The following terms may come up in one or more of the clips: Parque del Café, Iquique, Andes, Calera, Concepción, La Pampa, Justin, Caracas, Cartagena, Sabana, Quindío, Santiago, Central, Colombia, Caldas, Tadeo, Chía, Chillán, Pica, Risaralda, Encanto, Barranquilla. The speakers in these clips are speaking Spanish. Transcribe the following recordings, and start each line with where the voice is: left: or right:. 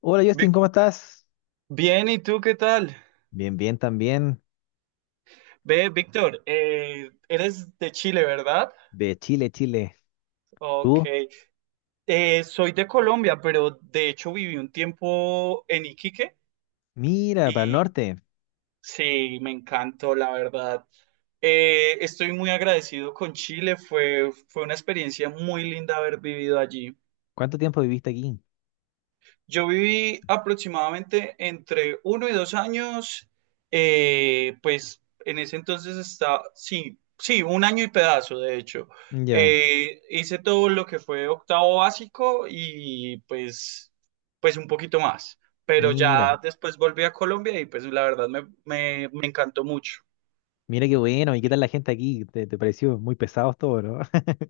left: Hola Justin,
right: Vic-
left: ¿cómo estás?
right: Bien, ¿y tú qué tal?
left: Bien, bien también.
right: Ve, Víctor, eres de Chile, ¿verdad?
left: De Chile, Chile.
right: Ok.
left: ¿Tú?
right: Soy de Colombia, pero de hecho viví un tiempo en Iquique
left: Mira, para el
right: y
left: norte.
right: sí, me encantó, la verdad. Estoy muy agradecido con Chile, fue una experiencia muy linda haber vivido allí.
left: ¿Cuánto tiempo viviste aquí?
right: Yo viví aproximadamente entre uno y dos años, pues en ese entonces está, sí, un año y pedazo, de hecho.
left: Ya,
right: Hice todo lo que fue octavo básico y pues, pues un poquito más, pero ya
left: mira.
right: después volví a Colombia y pues la verdad me encantó mucho.
left: Mira qué bueno. ¿Y qué tal la gente aquí? ¿Te pareció muy pesado todo, no?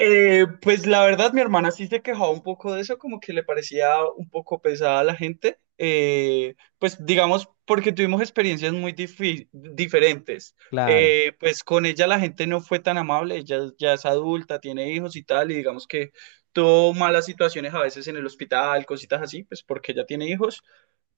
right: Pues la verdad, mi hermana sí se quejaba un poco de eso, como que le parecía un poco pesada a la gente. Pues digamos, porque tuvimos experiencias muy diferentes.
left: Claro.
right: Pues con ella la gente no fue tan amable, ella ya es adulta, tiene hijos y tal, y digamos que tuvo malas situaciones a veces en el hospital, cositas así, pues porque ella tiene hijos.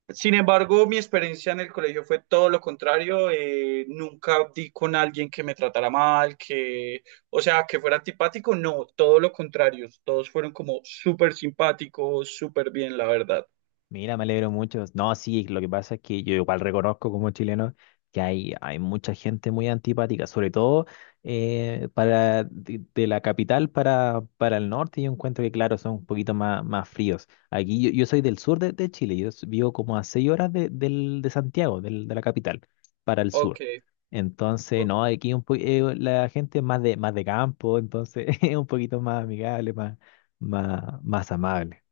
right: Sin embargo, mi experiencia en el colegio fue todo lo contrario. Nunca di con alguien que me tratara mal, que, o sea, que fuera antipático. No, todo lo contrario. Todos fueron como súper simpáticos, súper bien, la verdad.
left: Mira, me alegro mucho. No, sí, lo que pasa es que yo igual reconozco como chileno que hay mucha gente muy antipática, sobre todo para de la capital para el norte. Yo encuentro que, claro, son un poquito más, más fríos. Aquí yo, yo soy del sur de Chile, vivo como a seis horas de Santiago, de la capital, para el sur.
right: Ok.
left: Entonces,
right: o-
left: no, aquí la gente es más de campo, entonces es un poquito más amigable, más, más, más amable.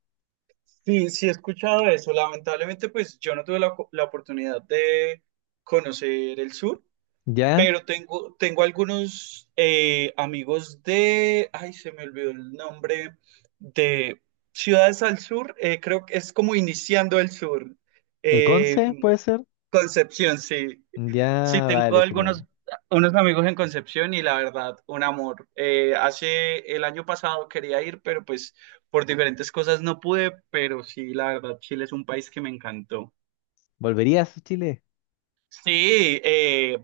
right: Sí, sí he escuchado eso. Lamentablemente, pues yo no tuve la oportunidad de conocer el sur.
left: ¿Ya?
right: Pero tengo algunos amigos de, ay, se me olvidó el nombre, de Ciudades al Sur, creo que es como iniciando el sur, eh,
left: Conce puede ser?
right: Concepción, sí. Sí,
left: Ya,
right: tengo
left: vale, genial.
right: algunos unos amigos en Concepción y la verdad, un amor. Hace el año pasado quería ir, pero pues por diferentes cosas no pude, pero sí, la verdad, Chile es un país que me encantó.
left: ¿Volverías a Chile?
right: Sí,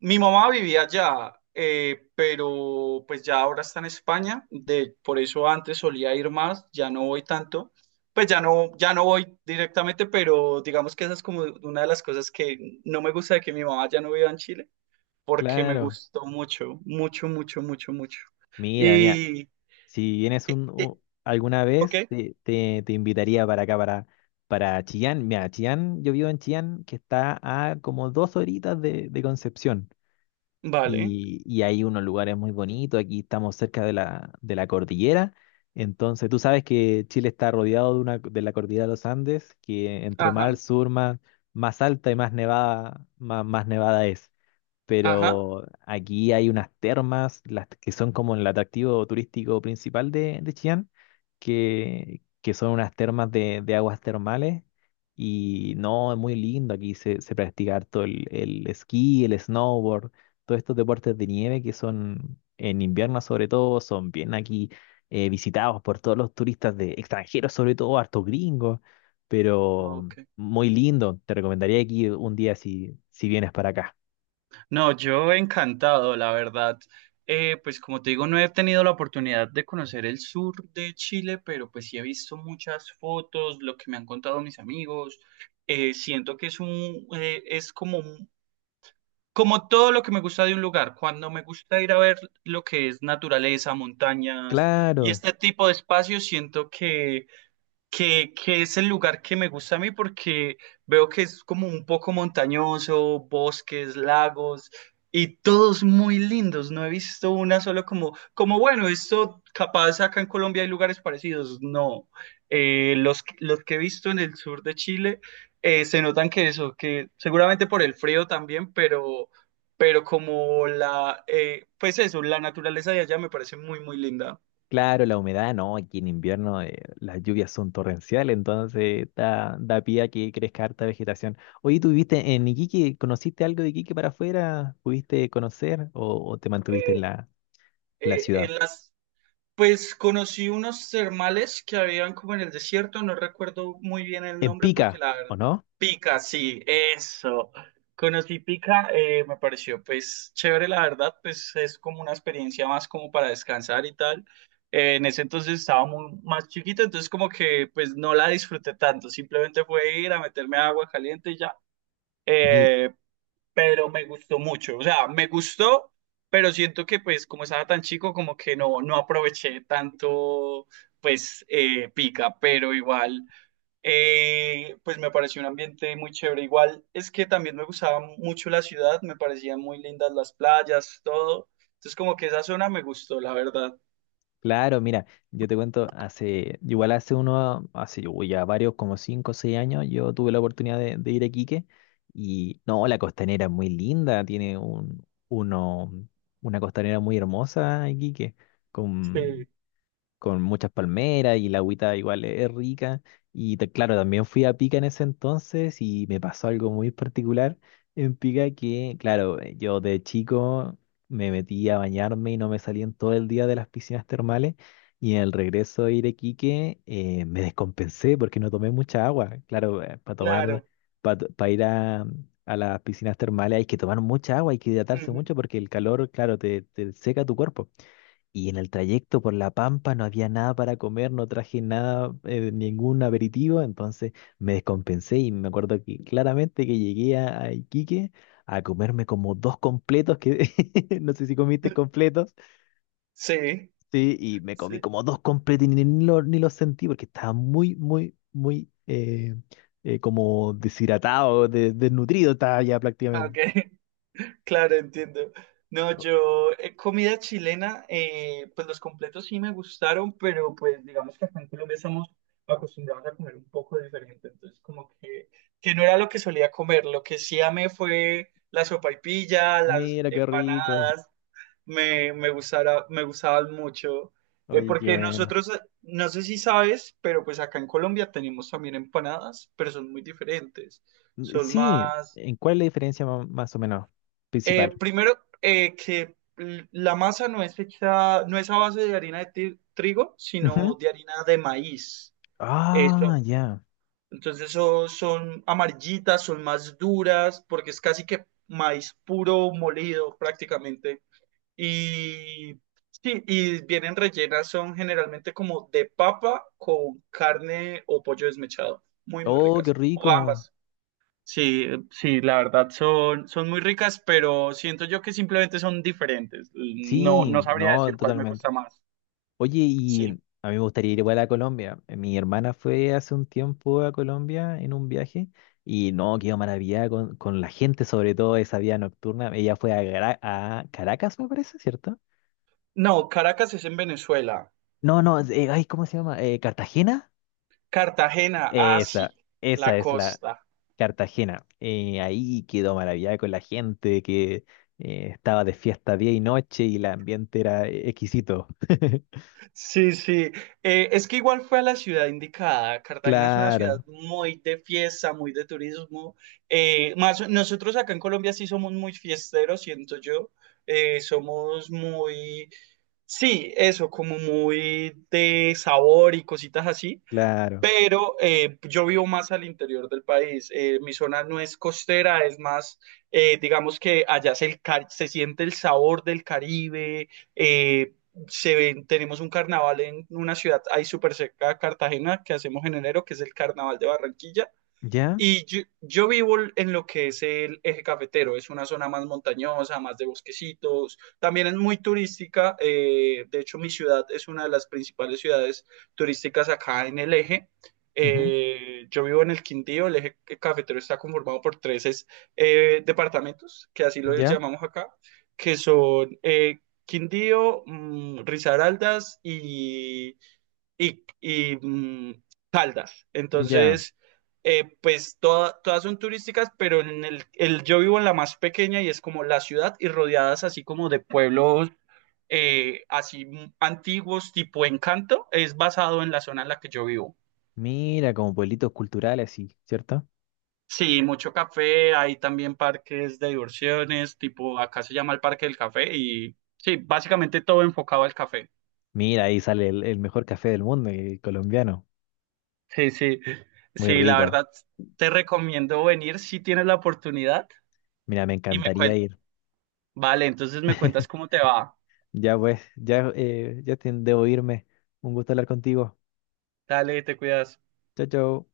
right: mi mamá vivía allá, pero pues ya ahora está en España, de, por eso antes solía ir más, ya no voy tanto, pues ya no, ya no voy directamente, pero digamos que esa es como una de las cosas que no me gusta de que mi mamá ya no viva en Chile, porque me
left: Claro.
right: gustó mucho, mucho, mucho, mucho, mucho.
left: Mira, mira,
right: Y,
left: si vienes
right: y-
left: alguna
right: ok,
left: vez, te invitaría para acá, para Chillán. Mira, Chillán, yo vivo en Chillán, que está a como dos horitas de Concepción.
right: vale,
left: Y hay unos lugares muy bonitos. Aquí estamos cerca de la cordillera. Entonces, tú sabes que Chile está rodeado de, una, de la cordillera de los Andes, que entre más al
right: ajá,
left: sur, más, más alta y más nevada, más, más nevada es.
right: ajá,
left: Pero aquí hay unas termas, las que son como el atractivo turístico principal de Chillán, que son unas termas de aguas termales, y no, es muy lindo, aquí se, se practica harto el esquí, el snowboard, todos estos deportes de nieve que son en invierno sobre todo, son bien aquí visitados por todos los turistas de extranjeros, sobre todo hartos gringos, pero
right: ok.
left: muy lindo, te recomendaría aquí un día si, si vienes para acá.
right: No, yo encantado, la verdad. Pues como te digo, no he tenido la oportunidad de conocer el sur de Chile, pero pues sí he visto muchas fotos, lo que me han contado mis amigos. Siento que es un, es como, como todo lo que me gusta de un lugar. Cuando me gusta ir a ver lo que es naturaleza, montañas y
left: Claro,
right: este tipo de espacios, siento que que es el lugar que me gusta a mí porque veo que es como un poco montañoso, bosques, lagos y todos muy lindos. No he visto una solo como, como bueno, esto capaz acá en Colombia hay lugares parecidos. No, los que he visto en el sur de Chile se notan que eso, que seguramente por el frío también, pero como la, pues eso, la naturaleza de allá me parece muy, muy linda.
left: claro, la humedad, no, aquí en invierno las lluvias son torrenciales, entonces da, da pie a que crezca harta vegetación. Oye, ¿tú viviste en Iquique? ¿Conociste algo de Iquique para afuera? ¿Pudiste conocer o te mantuviste en
right: Eh,
left: la, la ciudad?
right: en las pues conocí unos termales que habían como en el desierto, no recuerdo muy bien el
left: En
right: nombre porque
left: Pica,
right: la
left: ¿o
right: verdad.
left: no?
right: Pica, sí, eso. Conocí Pica, me pareció pues chévere, la verdad, pues es como una experiencia más como para descansar y tal. En ese entonces estaba muy, más chiquito, entonces como que pues no la disfruté tanto, simplemente fue ir a meterme agua caliente y ya. Eh, pero me gustó mucho. O sea, me gustó, pero siento que pues como estaba tan chico, como que no, no aproveché tanto pues pica, pero igual pues me pareció un ambiente muy chévere. Igual es que también me gustaba mucho la ciudad, me parecían muy lindas las playas, todo. Entonces como que esa zona me gustó, la verdad.
left: Claro, mira, yo te cuento, hace, igual hace uno, hace uy, ya varios, como cinco o seis años, yo tuve la oportunidad de ir a Quique y no, la costanera es muy linda, tiene un, uno, una costanera muy hermosa en Quique,
right: Sí,
left: con, con muchas palmeras y la agüita igual es rica. Claro, también fui a Pica en ese entonces y me pasó algo muy particular en Pica que, claro, yo de chico me metí a bañarme y no me salí en todo el día de las piscinas termales. Y en el regreso de Iquique me descompensé porque no tomé mucha agua. Claro, para tomar,
right: claro.
left: para ir a las piscinas termales hay que tomar mucha agua, hay que hidratarse
right: Ujú.
left: mucho porque el calor, claro, te seca tu cuerpo. Y en el trayecto por La Pampa no había nada para comer, no traje nada, ningún aperitivo, entonces me descompensé y me acuerdo que claramente que llegué a Iquique a comerme como dos completos, que no sé si comiste completos,
right: Sí,
left: sí, y me comí
right: sí.
left: como dos completos y ni, ni los sentí porque estaba muy, muy, muy como deshidratado, desnutrido estaba ya prácticamente.
right: Ok. Claro, entiendo. No,
left: Oh,
right: yo, comida chilena, pues los completos sí me gustaron, pero pues digamos que acá en Colombia estamos acostumbrados a comer un poco diferente, entonces como que no era lo que solía comer, lo que sí amé fue la sopaipilla, las
left: mira qué rico,
right: empanadas, me gustaban mucho,
left: oye, qué
right: porque
left: bueno.
right: nosotros, no sé si sabes, pero pues acá en Colombia tenemos también empanadas, pero son muy diferentes, son
left: Sí,
right: más
left: ¿en cuál es la diferencia más o menos principal?
right: primero, que la masa no es hecha, no es a base de harina de trigo,
left: Ujú.
right: sino de harina de maíz.
left: Ah,
right: Eso,
left: ya.
right: entonces eso son amarillitas, son más duras, porque es casi que maíz puro molido prácticamente. Y sí, y vienen rellenas, son generalmente como de papa con carne o pollo desmechado. Muy, muy
left: Oh, qué
right: ricas. O
left: rico.
right: ambas. Sí, sí, la verdad son, son muy ricas, pero siento yo que simplemente son diferentes. No,
left: Sí,
right: no sabría
left: no,
right: decir cuál me
left: totalmente.
right: gusta más.
left: Oye, y a
right: Sí.
left: mí me gustaría ir igual a Colombia. Mi hermana fue hace un tiempo a Colombia en un viaje y no, quedó maravillada con la gente, sobre todo esa vida nocturna. Ella fue a, a Caracas, me parece, ¿cierto?
right: No, Caracas es en Venezuela.
left: No, no, ¿cómo se llama? ¿Cartagena?
right: Cartagena, ah, sí,
left: Esa, esa
right: la
left: es la,
right: costa.
left: Cartagena. Ahí quedó maravillada con la gente que estaba de fiesta día y noche y el ambiente era exquisito.
right: Sí, sí. Es que igual fue a la ciudad indicada. Cartagena es una ciudad
left: Claro,
right: muy de fiesta, muy de turismo. Más, nosotros acá en Colombia sí somos muy fiesteros, siento yo. Somos muy sí, eso, como muy de sabor y cositas así,
left: claro.
right: pero yo vivo más al interior del país. Mi zona no es costera, es más, digamos que allá se, el se siente el sabor del Caribe. eh, Se ven, tenemos un carnaval en una ciudad ahí súper cerca de Cartagena que hacemos en enero, que es el Carnaval de Barranquilla.
left: ¿Ya?
right: Y yo vivo en lo que es el eje cafetero, es una zona más montañosa, más de bosquecitos, también es muy turística, de hecho mi ciudad es una de las principales ciudades turísticas acá en el eje.
left: Ujú.
right: Yo vivo en el Quindío, el eje cafetero está conformado por tres departamentos, que así los
left: ¿Ya?
right: llamamos acá, que son Quindío, Risaraldas y, y, mm, Caldas.
left: ¿Ya?
right: Entonces, pues todas son turísticas, pero en yo vivo en la más pequeña y es como la ciudad y rodeadas así como de pueblos así antiguos, tipo Encanto, es basado en la zona en la que yo vivo.
left: Mira, como pueblitos culturales, sí, ¿cierto?
right: Sí, mucho café, hay también parques de diversiones, tipo acá se llama el Parque del Café y sí, básicamente todo enfocado al café.
left: Mira, ahí sale el mejor café del mundo, el colombiano.
right: Sí, sí,
left: Muy
right: sí, la
left: rico.
right: verdad te recomiendo venir si tienes la oportunidad.
left: Mira, me
right: Y me
left: encantaría
right: cuentas,
left: ir.
right: vale, entonces me cuentas cómo te va.
left: Ya pues, ya, ya debo irme. Un gusto hablar contigo.
right: Dale, te cuidas.
left: Chao, chao.